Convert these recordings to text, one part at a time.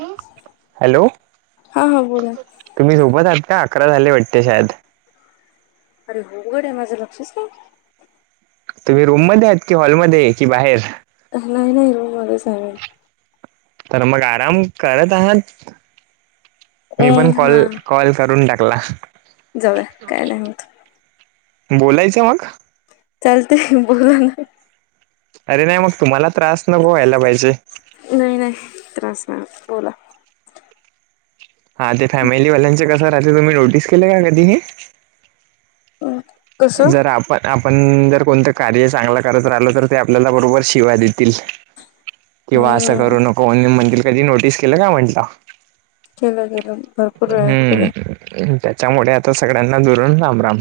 हो.. हॅलो, हा हा बोला. तुम्ही झोपत आहात का अकरा झाले वाटतं शायद? अरे हो अवघड आहे, माझं लक्षच नाही. तुम्ही रूममध्ये आहेत, की हॉलमध्ये, की बाहेर.? नाही नाही रूममध्येच आहे मी. तर मग आराम करत आहात? मी पण अं कॉल, कॉल करून टाकला. जाऊया काय नाय होत, बोलायचं मग. चालतंय बोला ना, अरे नाही मग तुम्हाऊला त्रास नको व्हायला पाहिजे. नाही, नाही त्रास नाही होत बोला. हा ते फॅमिलीवाल्यांचे कसं राहते, तुम्ही नोटीस केले का कधी? [unintelligible] जरा आपण आपण जर कोणतं कार्य चांगलं करत राहिलो तर ते आपल्याला बरोबर शिव्या देतील किंवा असं हम्म करू नको म्हणून म्हणतील कधी नोटीस केलं का म्हंटलं. केलं काय? हम्म त्याच्यामुळे आता सगळ्यांना दुरून राम- राम.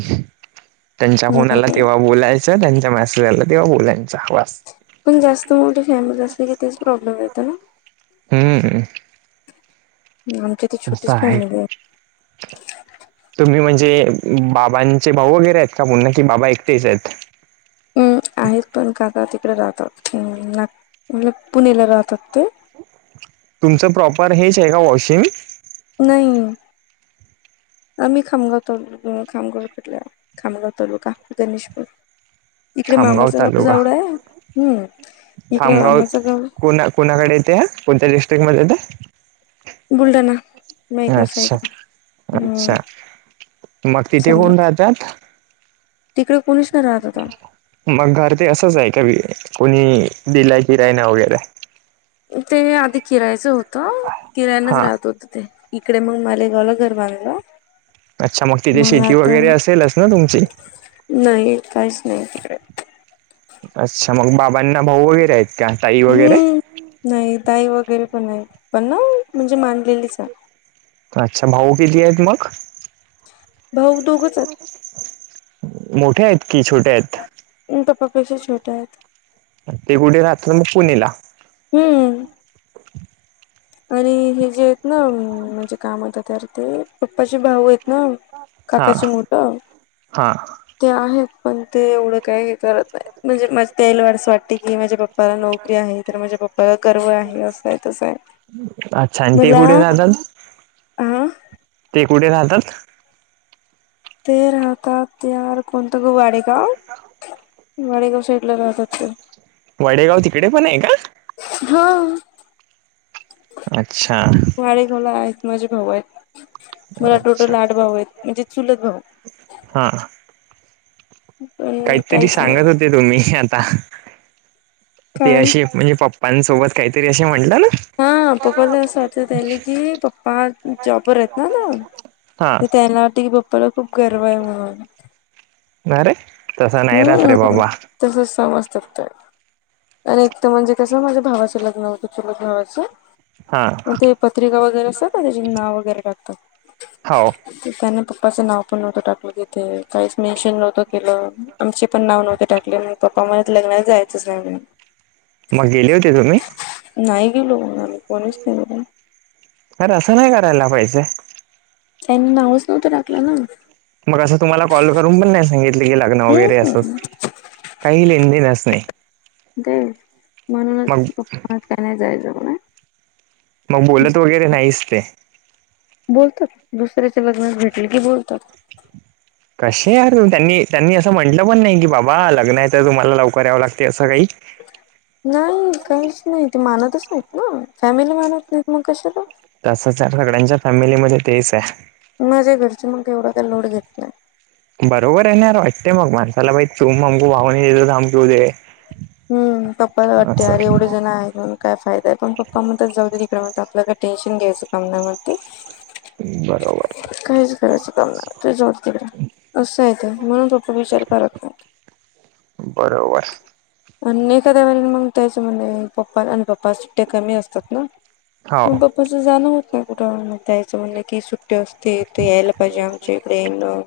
त्यांच्या फोन आला हम्म तेव्हा बोलायचं त्यांच्या मेसेज आला तेव्हा बोलायचं वास. पण जास्त मोठ फॅमिली असली की तेच प्रॉब्लेम येतं ना. हम्म. [inaudible] असं आहे. तुम्ही म्हणजे बाबांचे भाऊ वगैरे आहेत. का पुन्हा कि बाबा एकटेच आहेत? हम्म आहेत पण काका तिकडे राहतात न म्ह पुणेला राहतात ते. तुमचं प्रॉपर हेच आहे का वॉशिंग? नाही. आम्ही खामगाव तालुका खामगाव कडल्या खामगाव तालुका गणेशपूर इकडे खामगाव मामाचं गाव तालुका जावडा आहे. हम्म इकडे मामाचं गाव. कुणाकडे इथे कोणत्या डिस्ट्रिक्ट मध्येे येत? बुलढाणा मेकर अच्छा साईडला अच्छा हम्म समर. जात. तिकडे कोणीच नाही राहत आता. मग घर ते असंच आहे का कोणी दिलाय किराय ना वगैरे? ते आधी किरायचं होतं किरायनच हा राहत होत. ते इकडे मग मले झालं घर बांधलं अच्छा तिथे मग शेती आता वगैरे असेलच ना तुमची नाही काहीच नाही तिकडे. अच्छा मग बाबांना भाऊ वगैरे आहेत. का ताई वगैरे? हम्म नाही ताई वगैरे पण नाही पण ना म्हणजे मानलेलीच आ. अच्छा भाऊ किती आहेत मग? भाऊ दोघच मोठे आहेत की छोटे आहेत? म पप्पा पेक्षा छोटे आहेत. ते कुठे राहत मग पुणेला? हम्म. आणि हे जे आहेत ना म्हणजे का म्हणतात तर ते पप्पाचे भाऊ आहेत ना हां काकाची मोठ हां ते आहेत पण ते एवढं काही हे करत नाही. म्हणजे मझ [unintelligible] वाटत की माझ्या पप्पाला नोकरी आहे. तर माझ्या पप्पाला गर्व आहे असं आहे तसं आहे. अच्छा. आणि ते मला कुठे राहतात हा ते कुठे राहतात? ते राहतात ते यार कोणतं गाव वाडेगाव वाडेगाव साईड ला राहतात ते. वाडेगाव तिकडे पण आहे का? हा. अच्छा. वाडेगावला आहेत. माझे भाऊ आहेत. मला टोटल आठ भाऊ आहेत. म्हणजे चुलत भाऊ. हा. पण काहीतरी काहीच नाही सांगत होते तुम्ही आता ते काय अशे म्हणजे पप्पांसोबत काहीतरी असे म्हणला ना? हा पप्पाला अस वाटून राहिला की पप्पा जॉबवर आहेत ना आता हां त त्यांना वाटते की पप्पाला खूप गर्व आहे म्हणून नायरे हम्म तसच समजतात ते आणि एक तर म्हणजे कसं माझ्या भावाचं लग्न होतं चुलत भावाचं हां म ते पत्रिका वगैरे असतात का त्याचे नाव वगैरे टाकतात हो ते त्याने पप्पाचं नाव पण नव्हतं टाकलं तिथे काहीच मेंशन नव्हतं केलं आमची पण नाव नव्हती टाकले मग पप्पा मला लग्न जायच नाही म्हणून मग गेले होते तुम्ही नाही गेलो मग आम्ही कोणीच नाही गेलो अर असं नाही करायला पाहिजे टेन नाऊस नव्हतं टाकला ना मग असं तुम्हाला कॉल करून पण नाही सांगितले की लग्न वगैरे हम्म असं काही लेन देनच नाही ते म्हणूनच मग पपा म्हणतात कायनाय जायच म्हणे मग बोलत वगैरे नाहीच ते बोलतात दुसऱ्याच्या लग्नात भेटले की बोलतात कसे यार त्यांनी, त्यांनी असं म्हटलं पण नाही की बाबा लग्न आहे तर तुम्हाला लवकर यावं लागते असं काही नाही काहीच नाही ते मानतच नाही ना फॅमिली मानत नाहीत मग कशाला तसंच आहे सगळ्यांच्या फॅमिलीमध्ये तेच आहे माझ्या घरची मग एवढा काय लोड घेत नाही बरोबर आहे ना यार वाटते मग माणसाला बाई चू [unintelligible] हम्म पप्पाला वाटते अरे एवढे जण आहेत म्हणून काय फायदाय पण पप्पा म्हणतात जाऊ तिकडे म्हण आपला का टेन्शन घ्यायचं काम नाई म्हणते बरोबर काहीच करायचं काम नाही ते जाऊदे तिकडे असं आहे ते म्हणून पप्पा विचार करत नाही बरोबर आणि एखाद्या वेळे मग त्याच म्हण पप्पा आणि पप्पा सुट्ट्या कमी असतात ना हो पण पप्पाचं जाणं होतं कुठ त्याय असं म्हणे की सुट्टी असते त यायला पाहिजे आमच्या इकडे येणं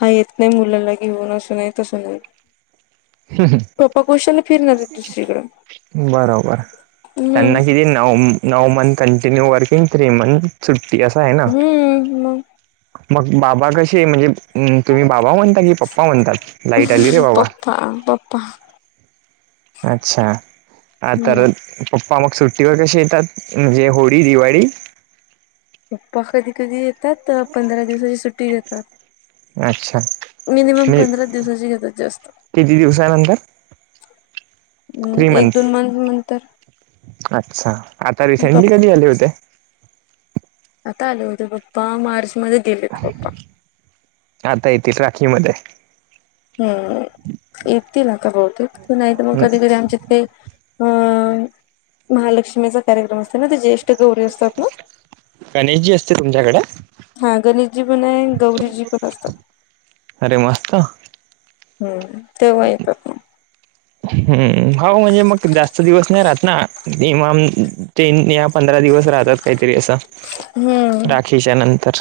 हा येत नाही मुलांला घेऊन असं नाही तसं नाही ह, ह पप्पा कशाला फिरणार आहेत दुसरीकडं बरोबर त्यांना हम्म किती नऊम नऊ month continue working three month सुट्टी असं आहे ना हम्म मग मग बाबा कसे म्हणजे तुम्ही बाबा म्हणता की पप्पा म्हणतात लाईट आली रे बाबा ह पप्पा अच्छा आ तर हम्म पप्पा मग सुट्टीवर कसे येतात म्हणजे होळी, दिवाळी पप्पा कधी, कधी येतात पंधरा दिवसाची सुट्टी घेतात अच्छा मिनिमम मी पंधरा दिवसाची घेतात जास्त किती दिवसानंतर हम एक, दोन मंथ नंतर अच्छा आता प रिसेंटली कधी आले होते आता आल होते पप्पा मार्च मध्ये गेलेत पप्पा आता येतील राखी मध्ये हम् येतील आता बहुतेक, नाही तर मग हम्म. कधी-कधी आमच्या त काही अ, महालक्ष्मीचा कार्यक्रम असते ना ते ज्येष्ठ गौरी असतात ना? गणेशजी असते तुमच्याकडे हा गणेशजी पण ये, गौरीजी पण असतात. अरे मस्त! हम्म, तेव्हा येतात म. हम्म हाव, म्हणजे मग जास्त दिवस नाही राहत नाम मग तीन या पंधरा दिवस राहतात काहीतरी अस हम्म राखीच्या नंतर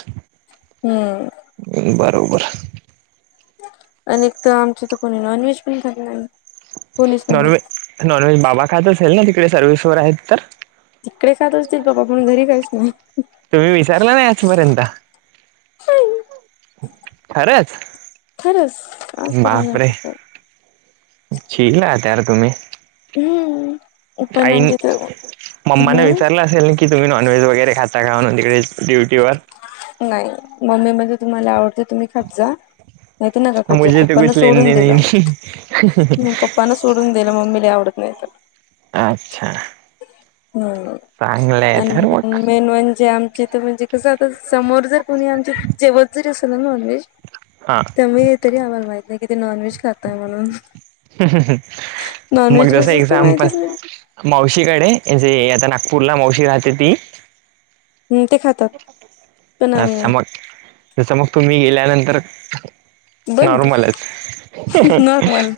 हम्म बरोबर अणि कतर आमची तर कोणी नॉनव्हेज पण खात नायी नॉन व्हेज, नॉनव्हेज बाबा खात असेल ना तिकडे सर्विस वर आहेत तर तिकडे खात असतील बाबा पण घरी काहीच नायी. तुम्ही विचारला नाही आजपर्यंत, नाही खरच? खरच बापरे! चील राहता यार तर तुम्ही हम्म पण आईन, आमच्या इथे मम्माने हम्म विचारला म्हणली की तुम्ही नॉनव्हेज वगैरे खाता काय नॉनव्हेज ड्युटीवर? नायी, मम्मी म्हणली तुम्हाला आवडते तुम्ही खात जा नाहीत नका खात जाऊ मग मुझे तो पप्पना कुछ लेने सोडून दिल, देने नहीं मग पप्पान सोडून दिल मग मम्मीला आवडत नायी त अच्छा ह, चांगलं आहे तर मग आणि मेन म्हणजे आमची कस आता समोर जर कोणी आमचे जेवत जरी असेल ना नॉनव्हेज हा त्यामुळे तरी आम्हाला माहित नायी कि ते नॉनव्हेज खाताय म्हणून मग, नॉनव्हेज जस कसं असते एक्झाम्पल माहितीच नाही मावशीकडे, ए जे आता नागपूरला मावशी राहते ती ह, ते खातात पण अस आम्ही नाही मग, तस मग तुम्ही गेल्यानंतर बंद नॉर्मलच नॉर्मल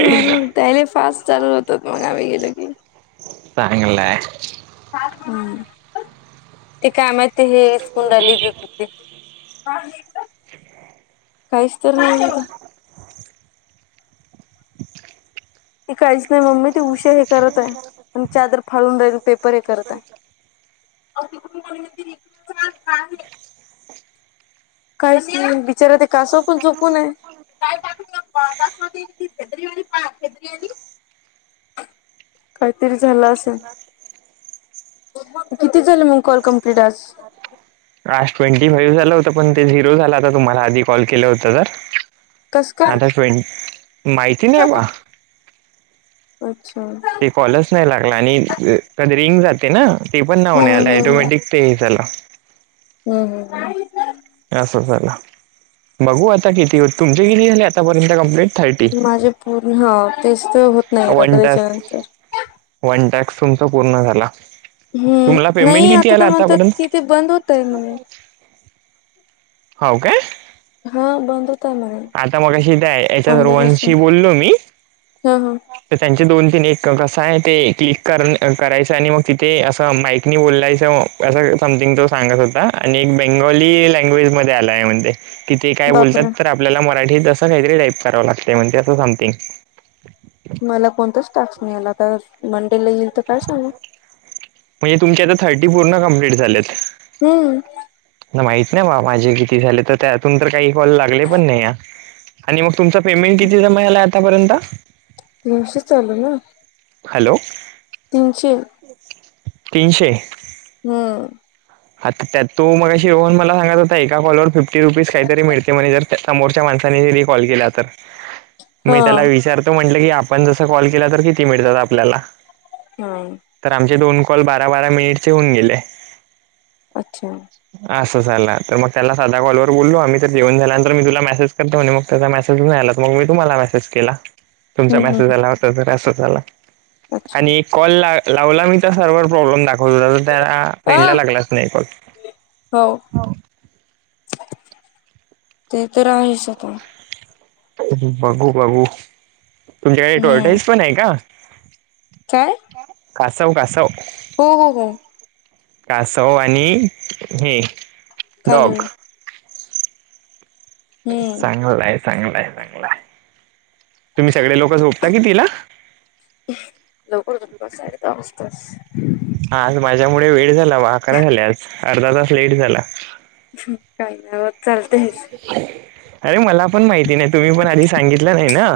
नॉर्मल, तायले फास्ट चालू होतात मग आम्ही गेलो की सांगलाय ह, ते काय माहिती हेच कुंडली च ते काहीच, तर नाही [unintelligible] ती काहीच नायी मम्मी, ती उषा हे करत आहे, प चादर फाडून राहिल पेपर हे करत आहे [unintelligible] [unintelligible] काहीच त बिचारा ते कासोपन झोपूनय काहीतरी झाल असेल किती झाले, मग कॉल कम्प्लीट आज? आज ट्वेंटी फाईव्ह झाल होत पण ते झिरो झाला होता तुम्हाला आधी कॉल केल होत तर कस काय आता ट्वेंटी माहिती नाही बा अच्छा कॉलस नाही लागला आणि कधी रिंग जाते ना ते पण ना हो हम्म आले हम्म. टोमॅटिक ते हे झाला हम्म हम हम हे असं झालं बघू आता किती तुमचे किती झाले आतापर्यंत कंप्लेंट? माझे पूर्ण हा तेच तर होत नाही आता वन टास्क त्याच्यानंतर. वन टास्क तुमचा पूर्ण झाला. तुम्हाला हम्म पेमेंट नई किती आता आला तर म्हणतात कि आतापर्यंत ते बंद होतय म्हणून. हव काय हो बंद होतय म्हणे आता मगशी त्या याच्यात मंडेपासून रोहनशी बोललो मी. हा हा तर त्यांचे दोन तीन एक कसा आहे ते क्लिक कर करायचं आणि मग तिथे असं माईकनी बोलायचं. असा समथिंग तो सांगत होता आणि एक बेंगोली लँग्वेज मध्ये आलाय म्हणते. कि ते काय बोलतात बापरे तर आपल्याला मराठीत असं काहीतरी टाईप करावं लागत म्हणजे असं समथिंग. मला कोणताच टास्क नाही आला तर मंडेला येईल तर काय सांगू. म्हणजे आता तुमचे थर्टी पूर्ण कमप्लीट झालेत. हम्म माहित नाही बा माझे किती झाले तर त्यातून तर काही कॉल लागले पण नाही या. आणि मग तुमचं पेमेंट किती जमा झालाय आतापर्यंत? तीनशेच आल ना. हॅलो तीनशे तीनशे हम्म. आता त्यात तो मगाशी येवुन मला सांगत होता एका कॉलवर फिफ्टी रुपीज काहीतरी मिळते म्हणे जर समोरच्या माणसांनी जरी कॉल केला तर मी त्याला हा विचारतो म्हंटलं की आपण जस कॉल केला तर किती मिळतात आपल्याला हा तर आमचे दोन कॉल बारा बारा मिनिटचे होऊन गेले. अच्छा! असं चाला तर मग त्याला साधा कॉलवर बोललो आम्ही तर जेवन झाल्यानंतर मी तुला मेसेज करतो म्हणे मग. त्याचा मेसेज नाही आलात मग मी तुम्हाला मेसेज केला. तुमचा मेसेज हम्म आला होता तर असं झाला अच्छा आणि कॉल ला लावला मी तर सर्वर प्रॉब्लेम दाखवत हो त्याला आ फ्रेंड लागला. हो. ते तर आहेच आता बघू बघू तुमच्याकडे हम्म टॉर्टाईस पण आहे का? काय? कासव कासव. हो हो गए कासव आणि हे, डॉग कलुयी. हम्म चांगलं हाय चांगलं हाय चांगला हाय तुम्ही सगळे लोक झोपता कीतीला? लवकर झोपतो साडे दहा वाजताच. आज माझ्यामुळे वेळ झाला बा अकरा झाले आज अर्धा तास लेट झाला. काइ नाय होत चालतयच. अरे मला पण माहिती नाही तुम्ही पण आधी सांगितलं नाही ना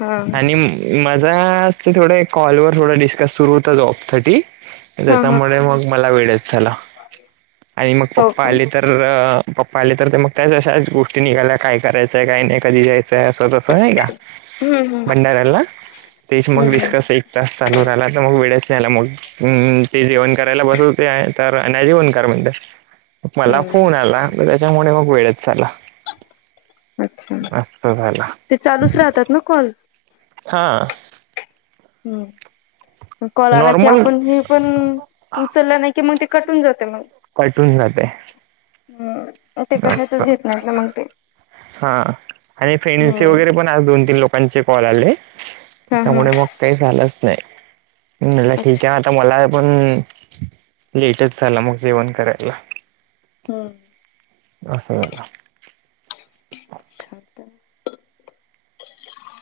हा आणि- माझा ते थोडं कॉलवर थोडा डिस्कस सुरू होता जॉबसाठी हा हा त्याच्यामुळे मग मला वेळच झाला आणि मग हो पप्पा का आले तर पप्पा आले तर ते मग त्याच अशाच गोष्टी निघायल्या काय करायचं काय नाही कधी जायचंय असं होय का हम्म हम्म भंडारला, तेच हम्म मग हम्म डिस्कस तास चालू राहिला तर मग वेळेतच नाही ना मोडत हम्म ते जेवण करायला बसत होते तर अ जेवणकार म्हणत मला फोन हम्म आला त्याच्यामुळे मग वेळच झाला अच्छा असत झाला ते चालूच राहतात ना कॉल? हं हम्म कॉल आला की नॉर्मल आपण हे पण उचलं नाही की मग ते कट होऊन जाते मग कट होऊन जाते हम्म ते जास्त कशातच घेत नाहीत ना मग ते हा आणि फेणीचे हम्म वगैरे पण त्या दोन तीन लोकांचे कॉल आले हा हा त्यामुळे मग काही झालंच नाही ला ठीक अच्छा. आहे आता मला पण लेटच झाला मग जेवण करायला हम्म अस झाल [unintelligible]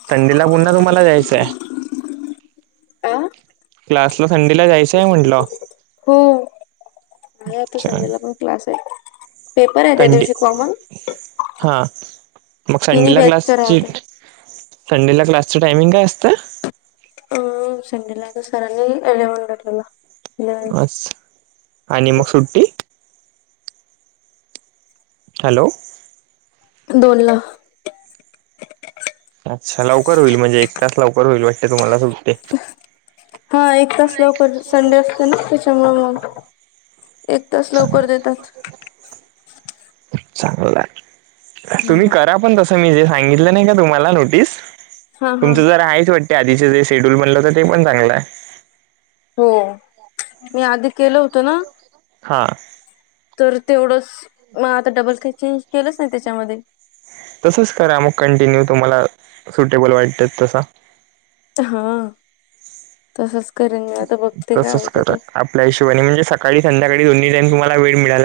संडेला पुन्हा तुम्हाला जायचं हाय अ क्लासला संडेला जायचं हाय म्हटलं हो आता छान संडेला पण क्लास आहे पेपर आहेत त्या कंटी दिवशी कॉर्मन हा मग तिन्ही संडेला बॅचचा क्लासची राहत आहे. संडेला क्लासचं टायमिंग काय असतं? अं संडेला आता सरांनी एलेवणला ठेवला. इलेव्हन अस, आणि मग सुट्टी? हॅलो! बोला अच्छा, लवकर होईल म्हणजे एक तास लवकर होईल वाटते तुम्हाला सुट्टी. हा, एक तास लवकर, संडे असते ना त्याच्यामुळं मग, एक तास चांगलं. लवकर देतात. चांगल हाय, हा तुम्ही करा पण तस [unintelligible] जे सांगितली नाही का तुम्हाला नोटिस हा हा तुमचे [unintelligible] आहेत वाटत [unintelligible] शेड्यूल म्हणलं तर ते पण चांगलं हाय हो मी आधी केलं होतं ना हं तर तेवढंच, मग आता डबल काही चेंज केलंच नाही त्याच्यामध्ये तसंच करा मग कंटिन्यू तुम्हाला सुटेबल वाटत तसा हा तसच करेन मी आता बघते काय तसंच होतं करा ते आपल्या हिशोबानी म्हणजे सकाळी संधकाळी दोन्ही ज तुम्हा वेळ मिळाला.